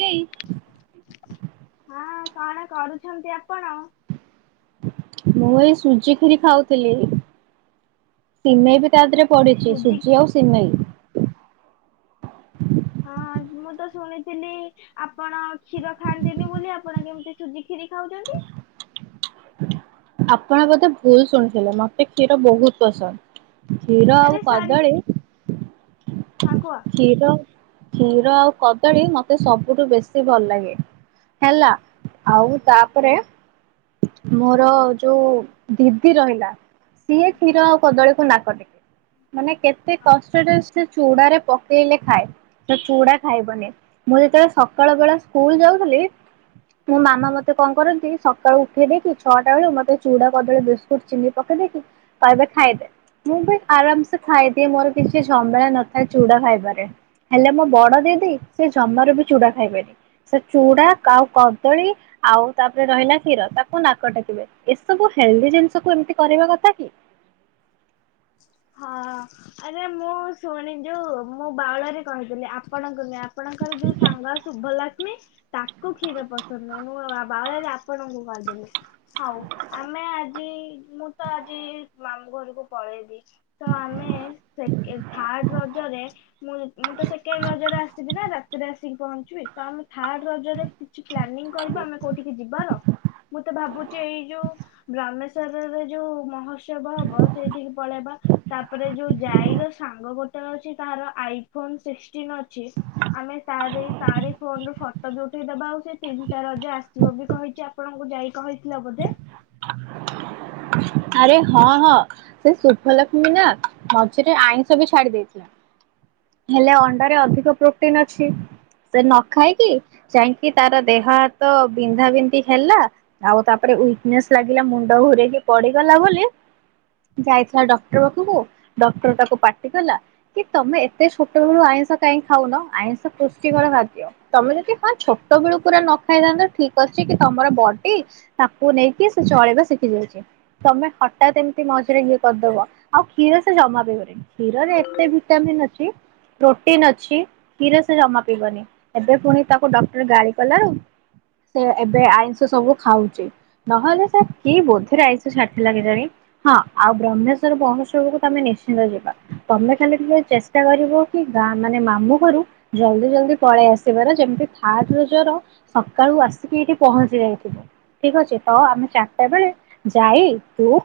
ସେଇ ହଁ କଣ କରୁଛନ୍ତି ଆପଣ? ମୁଁ ଏଇ ସୁଜି ଖିରି ଖାଉଥିଲି ସିମେଇ ବି ତା ଧିରେ ପ ପଡିଚି ସୁଜିକି ସୁଜି ଆଉ ସିମେଇ। ହଁ ମୁଁ ତ ଶୁଣିଥିଲି ଆପଣ କ୍ଷୀର ଖାଆନ୍ତିନି ବୋଲି ଆପଣ କେମିତି ସୁଜି ଖିରି ଖାଉଚନ୍ତି। ଆପଣ ବୋଧେ ଭୁଲ୍ ଶୁଣିଥିଲେ ମତେ କ୍ଷୀର ବହୁତ ପସନ୍ଦ। କ୍ଷୀର ଆଉ ଆରେ ସରି କଦଳୀ ହଁ କୁହ। କ୍ଷୀର କ୍ଷୀର ଆଉ କଦଳୀ ମତେ ସବୁଠୁ ବେଶୀ ଭଲ ଲାଗେ ହେଲା ଆଉ ତାପରେ ମୋର ଯୋଉ ଦିଦି ରହିଲା ସିଏ କ୍ଷୀର ଆଉ କଦଳୀକୁ ନାକ ଟେକେ ମାନେ କେତେ କଷ୍ଟରେ ସେ ସେ ଚୁଡାରେ ପକେଇଲେ ଖାଏ। ସେ ଚୁଡା ଖାଇବନି ମୁଁ ଯେତେବେଳେ ସକାଳୁ ବେଳେ ସ୍କୁଲ ଯାଉଥିଲି ମୋ ମାମା ମତେ କଣ କରନ୍ତି ସକାଳୁ ଉଠେଇ ଦେଇକି ଛଅଟା ବେଳୁ ମତେ ଚୁଡା, କଦଳୀ, ବିସ୍କୁଟ, ଚିନି ପକେଇଦେଇକି କହିବେ ଖାଇଦେ ମୁଁ ବି ଆରାମ ସେ ଖାଇଦିଏ। ମୋର କିଛି ଝମେଲା ନଥାଏ ଚୁଡା ଖାଇବାରେ। ହେଲେ ମୋ ବଡ ଦିଦି ସେ ଜମାରୁ ବି ଚୁଡା ଖାଇବେନି ସେ ଚୁଡା ଆଉ କଦଳୀ ଆଉ ତାପରେ ରହିଲା କ୍ଷୀର ତାକୁ ନାକ ଟେକିବେ। ଏସବୁ ହେଲ୍ଦି ଜିନିଷକୁ ଏମିତି କରିବା କଥା କି? ହଁଁଅଁ ଆରେ ମୁଁ ଶୁଣି ଯୋଉ ମୁଁ ବାଉଳରେ କହିଥିଲି ଆପଣଙ୍କୁ ନୁହେ ଆ ଆପଣଙ୍କର ଯୋଉ ସାଙ୍ଗ ଶୁଭ ଲକ୍ ଲକ୍ଷ୍ମୀ ତାକୁ କ୍ଷୀରେ ପସନ୍ଦ ନାଇ ମୁଁ କ ବାଉଳାରେ ଆପଣଙ୍କୁ କହି ଦେଲିି ହଉ। ଆମେ ଆଜିଇ ମୁଁ ତ ଆଜିଇ ମାମୁଁ ଘରକୁ ପ ପଳେଇବି ତ ଆମେ ସେକେ ଥାର୍ଡ ରଜରେ ମୁଁ ମୁଁ ତ ସେକେଣ୍ଡ ରଜରେ ଆସିବି ନା ରାତିରେ ଆସିକି ପହଞ୍ଚିବି। ତ ଆମେ ଥାର୍ଡ ରଜରେ କିଛି ପ୍ଲାନିଂ କରିବା ଆମେ କୋଉଠିକି ଯିବାର। ମୁଁ ତ ଭାବୁଚି ଏଇ ଯୋଉ ଗ୍ରାମେସ୍ଵ ଉତ୍ତରରେ ଯୋଉ ମହୋତ୍ସବ ହବ। ସେଇଠିକି ପଳେଇବା। ତାପରେ ଯୋଉ ଜାଇର ସାଙ୍ଗ ବୋଟଲ ଅଛି। ତାର ଆଇ ଫୋନ୍ ସିକ୍ସଟିନ୍ ଅଛି। ଆମେ ତାର ତାରି ଫୋନ ରୁ ଫଟୋ ଯଉଠ ଦେବା ଆଉ ସେ ଟା ରଜ ଆସିବ ବି କହିଛି ଆପଣଙ୍କୁ ଯାଇ କହିଥିଲ ବୋଧେ ଆରେ ହଁ ହଁ ସେ ଶୁଭଲକ୍ଷ୍ମୀ ନାଥ ମଝିରେ ଆଇଁଷ ବି ଛାଡି ଦେଇଥିଲା ହେଲେ ଅଣ୍ଡାରେ ଅଧିକ ପ୍ରୋଟିନ ଅଛି ସେ ନ ଖାଇକି ଯାଇକି ତାର ଦେହ ହାତ ବିନ୍ଧା ବିନ୍ଧି ହେଲା ଆଉ ତାପରେ ୱିକ ନେସ ଲାଗିଲା ମୁଣ୍ଡ ଘରେକି ପଡିଗଲା ବୋଲି ଯାଇଥିଲା ଡକ୍ଟର ପାଖକୁ ଡକ୍ଟର ତାକୁ ପାଟି କଲା କି ତମେ ଏତେ ଛୋଟ ବଳୁ ଆଇଁଷ କାହିଁକି ଖାଉନ ଆଇଁଷ ପୁଷ୍ଟିକର ଖାଦ୍ୟ ତମେ ଯଦି ହଁ ଛୋଟ ବେଳୁ ପୁରା ନ ଖାଇଥାନ୍ତ ଠିକ ଅଛି କି ତମର ବଡି ତାକୁ ନେଇକି ସେ ଚଳେଇ ଶିଖି ଯାଇଛି। ତମେ ହଠାତ୍ ଏମିତି ମଝିରେ ଇଏ କରିଦବ ଆଉ କ୍ଷୀର ସେ ଜମା ପଇବନି କ୍ଷୀରରେ ଏତେ ଭିଟାମିନ୍ ଅଛି ପ୍ରୋଟିନ ଅଛି କ୍ଷୀର ସେ ଜମା ପିବନି ଏବେ ପୁଣି ତାକୁ ଡକ୍ଟର ଗାଳି କଲାରୁ ସେ ଏବେ ଆଇଁଷ ସବୁ ଖାଉଛି ନହେଲେ ସେ କି ବୋଧରେ ଆଇ ଷାଠି ଲାଗେ ଜାଣି ହଁ ଆଉ ବ୍ରହ୍ମେଶ୍ଵର ମହୋତ୍ସବକୁ ତମେ ନିଶ୍ଚିନ୍ତ ଯିବା ତମେ ଖାଲି ଟିକେ ଚେଷ୍ଟା କରିବ କି ଗାଁ ମାନେ ମାମୁ ଘରୁ ଜଲ୍ଦି ଜଲଦି ପଳେଇ ଆସିବାର ଯେମିତି ଥାର୍ ରୋଜର ସକାଳୁ ଆସିକି ଏଇଠି ପହଞ୍ଚି ଯାଇଥିବ ଠିକ ଅଛି ତ ଆମେ ଚାରିଟା ବେଳେ ଯାଇ ତୁ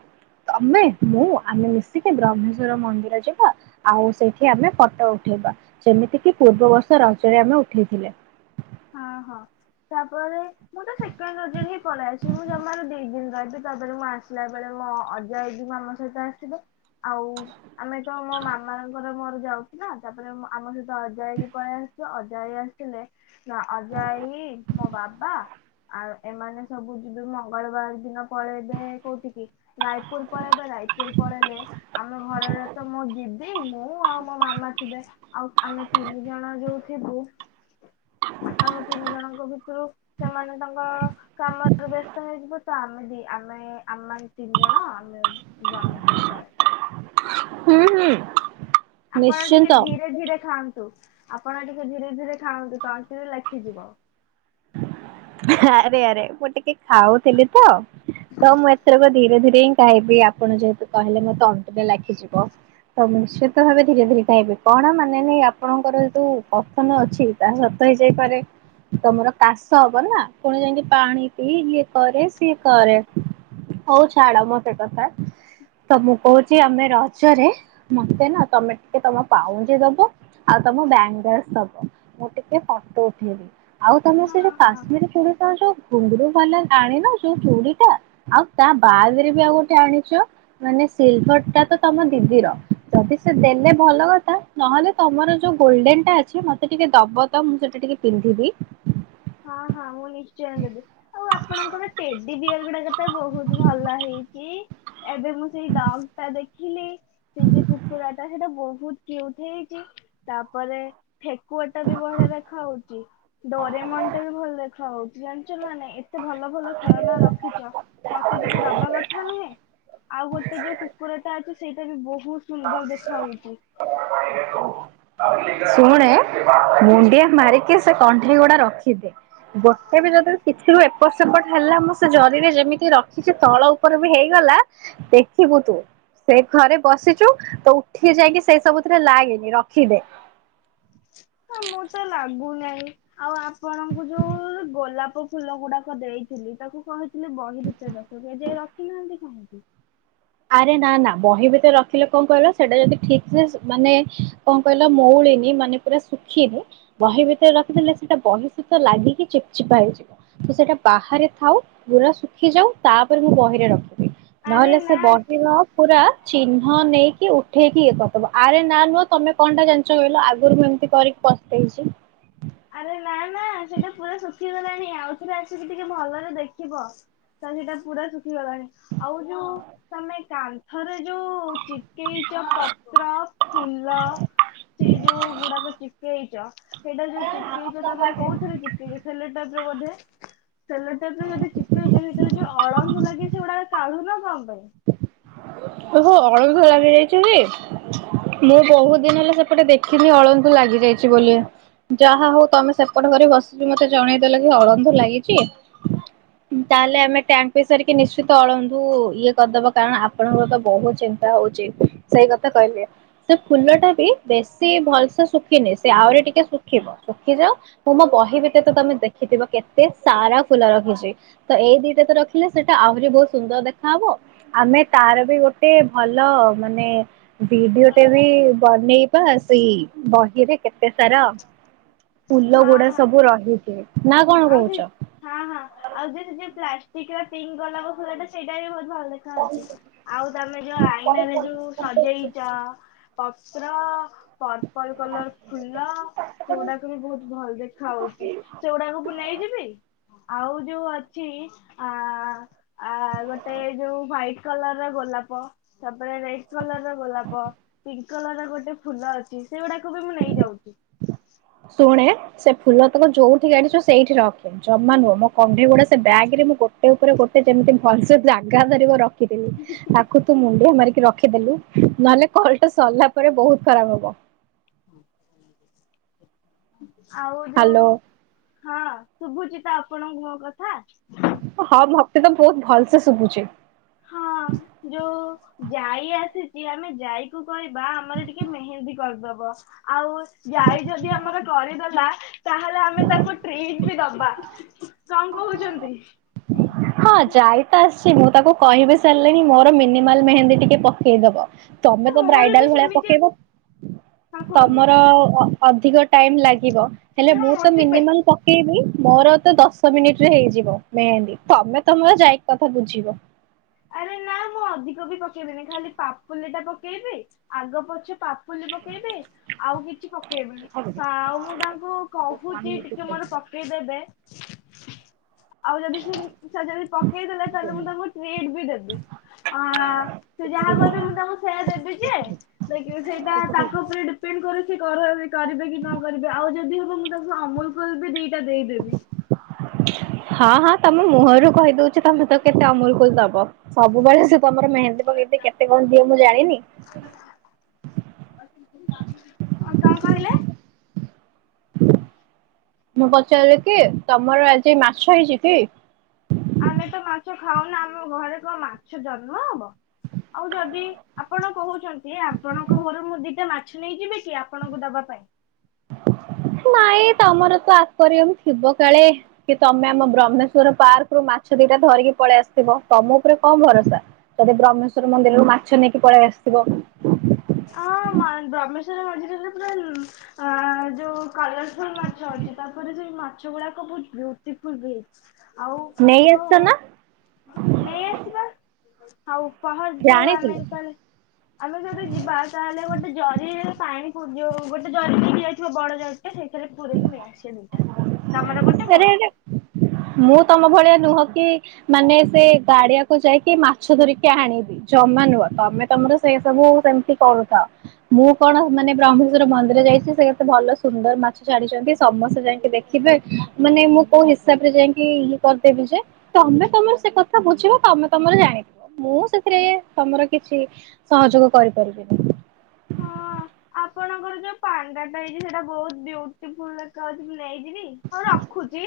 ତମେ ମୁଁ ଆମେ ମିଶିକି ବ୍ରହ୍ମେଶ୍ଵର ମନ୍ଦିର ଯିବା ଆଉ ସେଇଠି ଆମେ ଫଟୋ ଉଠେଇବା ଯେମିତିକି ପୂର୍ବବର୍ଷ ରଜରେ ଆମେ ଉଠେଇଥିଲେ। ହଁ ହଁ ତାପରେ ମୁଁ ତ ସେକେଣ୍ଡ ରୋଜରେ ହିଁ ପଳେଇ ଆସିବି ମୁଁ ଜମାରୁ ଦି ଦିନ ରହିବି ତାପରେ ମୁଁ ଆସିଲା ବେଳେ ମୋ ଅଜୟ ମାମା ସହିତ ଆସିବ। ଆଉ ଆମେ ତ ମୋ ମାମାଙ୍କର ମୋର ଯାଉଛି ତାପରେ ଆମ ସହିତ ଅଜ ଆଇ ବି ପଳେଇ ଆସଛ ଅଜୟ ଆସିଲେ। ନା ଅଜା ଆଇ ମୋ ବାବା ଆଉ ଏମାନେ ସବୁ ଯିବେ ମଙ୍ଗଳବାର ଦିନ ପଳେଇବେ କୋଉଠି କି ରାୟପୁର ପଳେଇବେ ରାୟପୁର ପଳେଇଲେ ଆମ ଘରର ତ ମୋ ଦିଦି ମୁଁ ଆଉ ମୋ ମାମା ଥିବେ ଆଉ ଆମେ ତିନି ଜଣ ଯୋଉ ଥିବୁ। ଆମେ ତିନି ଜଣଙ୍କ ଭିତରୁ ସେମାନେ ତାଙ୍କ କାମରେ ବ୍ୟସ୍ତ ହେଇଯିବ ତ ଆମେ ବି ଆମେ ଆମେ ମ ତିନି ଜଣ ଆମେମଶର ପବା ହୁଁ ହୁଁ। ଆପଣ ଟିକେ ନିଶ୍ଚିନ୍ତ। ଧୀରେ ଧୀରେ ଖାଆନ୍ତୁ। ଆପଣ ଟିକେ ଧୀରେ ଧୀରେ ଖାଆନ୍ତୁ ତନ୍ତିରେ ଲେଖିଯିବ। ଆରେ ଆରେ ମୁଁ ଟିକେ ଖାଉଥିଲି ତ ତ ମୁଁ ଏଥରକ ଧୀରେ ଧୀରେ ହିଁ ଖାଇବି ଆପଣ ଯେହେତୁ କହିଲେ ମୋ ତଣ୍ଟରେ ଲାଗିଯିବ ତ ନିଶ୍ଚିତ ଭାବେ ଧୀରେ ଧୀରେ ଖାଇବି କଣ ମାନେ ନାଇଁ ଆପଣଙ୍କର ଯ ଯୋଉ ପଥନ ଅଛି ତାହା ସତ ହେଇଯାଇପାରେ ତମର ଚାଷ ହବ ନା ପୁଣି ଯାଇକି ପାଣି ପିଇ ଇଏ କରେ ସିଏ କରେ ହଉ ଛାଡ ମୋତ କଥା ତ ମୁଁ କହୁଛି ଆମେ ରଜରେ ମତେ ନା ତମେ ଟିକେ ତମ ପାଉଁଜି ଦବ ଆଉ ତମ ବ୍ୟାଙ୍ଗଲସ ଦବ ମୁଁ ଟିକେ ଫଟୋ ଉଠେଇବି। ଆଉ ସେ ଯୋଉ ହଁ ହଁ କାଶ୍ମୀର ଚୁଡ଼ି କହୁଚ। କୁଙ୍ଗରୁ ଭଲ ଆଣିନ ଯୋଉ ଚୁଡି ଟା ଆଉ ତା ବାଦରେ ବି ଆଉ ଗୋଟେ ଆଣିଛ ମାନେ ସିଲଭର ଟା ତ ତମ ଦିଦିର ଯଦି ସେ ଦେଲେ ଭଲ କଥା ନହେଲେ ତମର ଯୋଉ ଗୋଲଡେନ ଟା ଅଛି ମତେ ଟିକେ ଦବ ତ ମୁଁ ସେଟା ଟିକେ ପିନ୍ଧିବି। ହଁ ହଁ ମୁଁ ନିଶ୍ଚୟ ଦେବି ଆଉ ଆପଣଙ୍କର ତେଡି ବିୟର ଗୁଡାକ ତ ବହୁତ ଭଲ ହେଇଛି। ଏବେ ମୁଁ ସେଇ ଡଙ୍ଗ ଟା ଦେଖିଲି ସେ ଯୋଉ କୁକୁଡ଼ା ଟା ସେଇଟା ବହୁତଟ ହେଇଛି ତାପରେ ଠେକୁଆ ଟା ବି ବଢିଆ ଦେଖା ହାଉଛି ଡୋରେମନ୍ ତେ ବି ଭଲ ଦେଖା ହଉଛି ଜାଣିଛ ମାନେ ଏତେ ଭଲ ଭଲ ଖେଳନା ରଖିଛ ମତେ ଟିକେ ଦବା କଥା ନୁହେଁ। ଆଉ ଗୋଟେ ଯୋଉ କୁକୁର ଟା ଅଛି ସେଇଟା ବି ବହୁ [unintelligible] ଶୁଣେ ମୁଣ୍ଡିଆ ମାରିକି ସେ କଣ୍ଢେଇ ଗୁଡା ରଖିଦି ଗୋଟେ ବି ଯଦି କିଛିରୁ ଏପଟ ସେପଟ ହେଲା ମୁଁ ସେ ଜରିରେ ଯେମିତି ରଖିଛି ତଳ ଉପରେ ବି ହେଇଗଲା ଦେଖିବୁ ତୁ ସେ ଘରେ ବସି ତ ଉଠି ଯାଇକି ସେଇ ସବୁଥିରେ ଲାଗେନି ରଖିଦେ ହଁ ମୁଁ ତ ଲାଗୁନାହିଁ ଆଉ ଆପଣଙ୍କୁ ଯୋଉ ଗୋଲାପ ଫୁଲ ଗୁଡାକ ଦେଇଥିଲି ତାକୁ କହିଥିଲି ବହି ରଚ ରଖ କେ ଯାଇ ରଖିନାହାନ୍ତି କାହିଁକି? ଆରେ ନା ନା ବହି ଭିତରେ ରଖିଲେ କଣ କହିଲ ସେଟା ଯଦି ଠିକ ସେ ମାନେ କଣ କହିଲ ମଉଳିନି ମାନେ ପୁରା ଶୁଖିନି ବହି ଭିତରେ ରଖିଦେଲେ ସେଟା ବହି ସହିତ ଲାଗିକି ଚିପ ଚିପା ହେଇଯିବ ତ ସେଟା ବାହାରେ ଥାଉ ପୁରା ଶୁଖି ଯାଉ ତାପରେ ମୁଁ ବହିରେ ରଖିବି। ଆରେ ନା ଦିନ ପୁରା ଚିହ୍ନ ନେଇକି ଉଠେଇକି ଇଏ କରିଦବ ଆରେ ନା ନୁହଁ ତମେ କଣ ଟା ଜାଣିଛ କହିଲ ଆଗରୁ ମୁଁ ଏମିତି କରିକି ପସ୍ତେଇଚି। ଆରେ ନା ନା ସେଇଟା ପୁରା ଶୁଖିଗଲାଣି ଆଉଥରେ ଆସିକି ଟିକେ ଭଲରେ ଦେଖିବ ତ ସେଇଟା ପୁରା ଶୁଖିଗଲାଣି ଆଉ ଯୋଉ ତମେ କାନ୍ଥରେ ଯୋଉ ଚିକେଇଚ ପତ୍ର ଫୁଲ ସେ ଯୋଉ ଗୁଡାକ ଚିକେଇଚ ସେଇଟା ଯଦି ଚିପେଇଛ ତମେ କୋଉଥିରେ ଚିପେଇଛ ସେଟ ଟପ ରେ ବୋ ସେଲ ଟାଇପ ରେ ଯଦି ଚିପେଇଛ ଭିତରେ ଯୋଉ ଅଳଙ୍ଗୁ ଲାଗେ ସେଗୁଡା କାଳୁ ନା କମ ଓହୋ ଅଳଧ ଲାଗି ଯାଇ ମୁଁ ବହୁତ ଦିନ ହେଲା ସେପଟେ ଦେଖିନି ଅଳଧୁ ଲାଗି ଯାଇଛି ବୋଲି ଯାହା ହଉ ତମେ ସେପଟ ଘରେ ବସିବି ମତେ ଜଣେଇଦେଲେ କି ଅଳନ୍ଧୁ ଲାଗିଛି ତାହେଲେ ଆମେ ଟ୍ୟାଙ୍କ ପ ସାରିକି ନିଶ୍ଚିତ ଅଳଧୁ ଇଏ କରିଦବ କାରଣ ଆପଣଙ୍କର ତ ବହୁତ ଚିନ୍ତା ହଉଛି ସେଇ କଥା କହିଲେ ସେ ଫୁଲ ଟା ବି ବେଶୀ ଭଲସେ ଶୁଖିନି ସେ ଆହୁରି ଟିକେ ଶୁଖିବ ଶୁଖିଯାଉ ମୁଁ ମୋ ବହି ଭିତରେ ତ ତମେ ଦେଖିଥିବ କେତେ ସାରା ଫୁଲ ରଖିଚି ତ ଏଇ ଦିଟା ତ ରଖିଲେ ସେଟା ଆହୁରି ବହୁତ ସୁନ୍ଦର ଦେଖାହବ। ଆମେ ତାର ବି ଗୋଟେ ଭଲ ମାନେ ଭିଡିଓ ଟେ ବି ବନେଇବା ସେଇ ବହିରେ କେତେ ସାରା ଫୁଲ ହଁ ଗୁଡା ହଁ ସବୁ ରହିଛି ନା କଣ ଆଉ ସେ କହୁଛ? ହଁ ହଁ ଆଉ ଯ ଯଦି ପ୍ଲାଷ୍ଟିକର ପିଙ୍କ ଗୋଲା ଫୁଲ ଟା ବି ସେଇଟା ବି ବୋହୁ ଭଲ ଦେଖା ଅଛି ଆଉ ତମେ ଯୋଉ ଆଇନ ରେ ଯୋଉ ସଜେଇଚ ପତ୍ର ପର୍ପଲ କଲର ଫୁଲ ସେଗୁଡାକୁ ବି ବହୁତ ଭଲ ଦେଖା ହଉଛି ସେଗୁଡାକୁ ଆଉ ଯୋଉ ଅଛି ଆ ଆ ଗୋଟେ ଯୋଉ ୱାଇଟ୍ କଲର ର ଗୋଲାପ ତାପରେ ରେଡ କଲର ର ଗୋଲାପ ପିଙ୍କ କଲର ର ଗୋଟେ ଫୁଲ ଅଛି ସେଗୁଡାକୁ ବି ମୁଁ ନେଇଯାଉଛି। ଶୁଣେ ସେ ଫୁଲ ତକୁ ଯୋଉଠି ଗାଡିଛ ସେଇଠି ରଖେ ଜମା ନୁହଁ ମୋ କଣ୍ଢେଇ ଗୁଡା ସେ ବେଗ ରେ ମୁଁ ଗୋଟେ ଉପରେ ଗୋଟେ ଯେମିତି ଭଲସେ ଜାଗା ଧରିବ ରଖ ଖିଥିଲି ତାକୁ ତୁ ମୁଣ୍ଡଆ ମାରି ରଖିଦେଲୁ ନହେଲେ କଲଟା ସରିଲା ପରେ ବହୁତ ଖରାପ ହବ। [inaudible] ଆଉ ଯୋଉ ହ୍ୟାଲୋ ହଁ ଶୁଭୁଚି ତ ଆପଣଙ୍କୁ ମୋ କଥା ହଁ ମତେ ତ ବହୁତ ଭଲ ସେ ଶୁଭୁଚି। ହଁ ଯୋଉ ଯାଇ ଆସିଛି ଆମେ ଯାଇକୁ କହିବା ଆମର ଟିକେ ମେହେନ୍ଦୀ କରିଦବ ଆଉ ଯାଇ ଯଦି ଆମର କରିଦ [inaudible] ତାହେଲେ ଆମେ ତାକୁ ଟ୍ରିକ ବି ଦବା। କଣ କହୁଛନ୍ତି? ହଁ ଯାଇ ତ ଆସ ମୁଁ ତାକୁ କହିବି ସାରିଲିଣିି ମୋର ମିନିମାଲ ମେହେନ୍ଦୀ ଟିକେ ପକେଇଦବ। ତମେ ତ ମୋର ବ୍ରାଇଡାଲ ବି ଭଳିଆ ସେମିତି ପକେଇବ ହଁ କୁହନ୍ତୁ ତମର ଅଧିକ ଟାଇମ୍ ଲାଗିବ। ହେଲେ ମୁଁ ମୋର ତ ଯିବେ ମିନିମଲ ପକେଇବି ମୋର ତ ଦଶ ମିନିଟ ରେ ହେଇଯିବ। ମେହେନ୍ଦୀ ତମେ ତମର ଯାଇକି କଥା ବୁଝିବ। ଆରେ ନା ମୁଁ ଅଧିକ ବି ପକେଇବିନି ଖାଲି ପାପୁଲି ଟା ପକେଇବି ଆଗ ପଛେ ପାପ ପୁଲି ପକେଇବି ଆଉ କିଛି ପକେଇବନି ଆଉ ମୁଁ ତାଙ୍କୁ କହୁଛି ଟିକେ ମୋର ପକେଇଦେବେ। ଆଉ ଯଦି ସେ ଯଦି ପକେଇଦଲା ତାହେଲେ ମୁଁ ତାଙ୍କୁ ଟେ ବି ଦେବି ଆ ସେ ଯାହା କହିଁବେ ମୁଁ ତାଙ୍କୁ ସେୟା ଦେବି ଯେ ଦେ ସେଇଟା ତାଙ୍କ ଉପରେ ଡିପେଣ୍ଡ କରୁଛି କର ଏବେ କରିବେ କି ନ କରିବେ ଆଉ ଯଦି ହବ ମୁଁ ତାଙ୍କୁ ଅମୁଲ କୁଲ୍ ବି ଦିଟା ଦେଇଦେବି। ହଁ ହଁ ତମେ ମୁହଁରୁ କହିଦଉଛି ତମେ ତ କେତେ ଅମୁଲ କୁଲ ଦବ। ସବୁବେଳେ ସେ ତମର ମେହେନ୍ଦୀ ପକେଇଦିଏ କେତେ କଣ ଦିଏ ମୁଁ ଜାଣିନି। ଆଉ କଣ କହିଲେ? ମୁଁ ପଚାରିଲି କି ତମର ଆଜି ମାଛ ହେଇଛି କି? ଆମେ ତ ମାଛ ଖାଉନା ଆମ ଘରେ କଣ ମାଛ ଜନ୍ମ ହବ ଆଉ ଯଦି ଆପଣ କହୁଛନ୍ତି ଆପଣଙ୍କ ଘରୁ ମୁଁ ଦିଟା ମାଛ ନେଇଯିବି କି ଆପଣଙ୍କୁ ଦବା ପାଇଁ। ନାଇଁ ତମର ତ ଆକ୍ୱାରିୟମ ଥିବ କାଳେ। କି ତମେ ଆମ ବ୍ରହ୍ମେଶ୍ୱ ର ପାର୍କ ରୁ ମାଛ ଦିଟା ଧରିକି ପଳେଇ ଆସଥିବ ତମ ଉପରେ କଣ ଭରସା ଯଦି ବ୍ରହ୍ମେ ମନ୍ଦିରରୁ ମାଛ ନେଇକି ପଳେଇ ଆସ ଥିବ। ମନ୍ଦିର ମଝିରେ ନା ପୁରା ଆଁ ଯୋଉ କଲରଫୁଲ ମାଛ ଅଛି ତାପରେ ସେ ମାଛ ଗୁଡାକ ବହୁତ୍ ବିଉଟିଫୁଲ ବି ହେଇଚି। ଆଉ ନେଇ ଯୋଉ ଆସିଛ ନା ନେଇ ଆସିବା। ହଉ। ସହ ଯଉ ଆମେ ଜାଣିଥିଲୁ ଯେତେବେଳେ ଆମେ ଯେତ ତାହେଲେ ଗୋଟେ ଜରିରେ ପାଣି ପୁ ଯଉ ଗୋଟେ ଜରି ଦେଇି ଯାଇଥିବ ବଡ ଜର ସେଇଥିରେ ପୁରେଇକି ନେଇଆସିବା ଦିଟା ତମର ଗୋଟେ ଆରେ ମୋର ଆରେ ଗୋଟେ। ମୁଁ ତମ ଭଳିଆ ନୁହଁ କି ମାନେ ସେ ଗାଡିଆକୁ ଯାଇକି ମାଛ ଧରିକି ଆଣିବି ଜମା ନୁହଁ ତମେ ତମର ସେ ସବୁ ସେମିତି କରୁଥାଅ ମୁଁ କଣ ମାନେ ବ୍ରହ୍ମେଶ୍ଵର ମନ୍ଦିର ଯାଇଛି ସେ କେତେ ଭଲ ସୁନ୍ଦର ମା ଛାଡିଛନ୍ତି ସମସ୍ତେ ଯାଇକି ଦେଖିବେ ମାନେ ମୁଁ କୋଉ ହିସାବ ରେ ଯାଇକି ଇଏ କରିଦେବି ଯେ ତମେ ତମର ସେ କଥା ବୁଝିବ ତମେ ତମର ଜାଣିଥିବ ମୁଁ ସେଥିରେ ତମର କିଛି ସହଯୋଗ କରିପାରିବିନି। ହଁ ଆପଣଙ୍କର ଯୋଉ ପାଣ୍ଡାଟା ହେଇଛି ସେଇଟା ବହୁତ ବିଉଟିଫୁଲ ଦେଖା ହଉଚି ମୁଁ ନେଇଯିବି ହଉ ରଖୁଚି?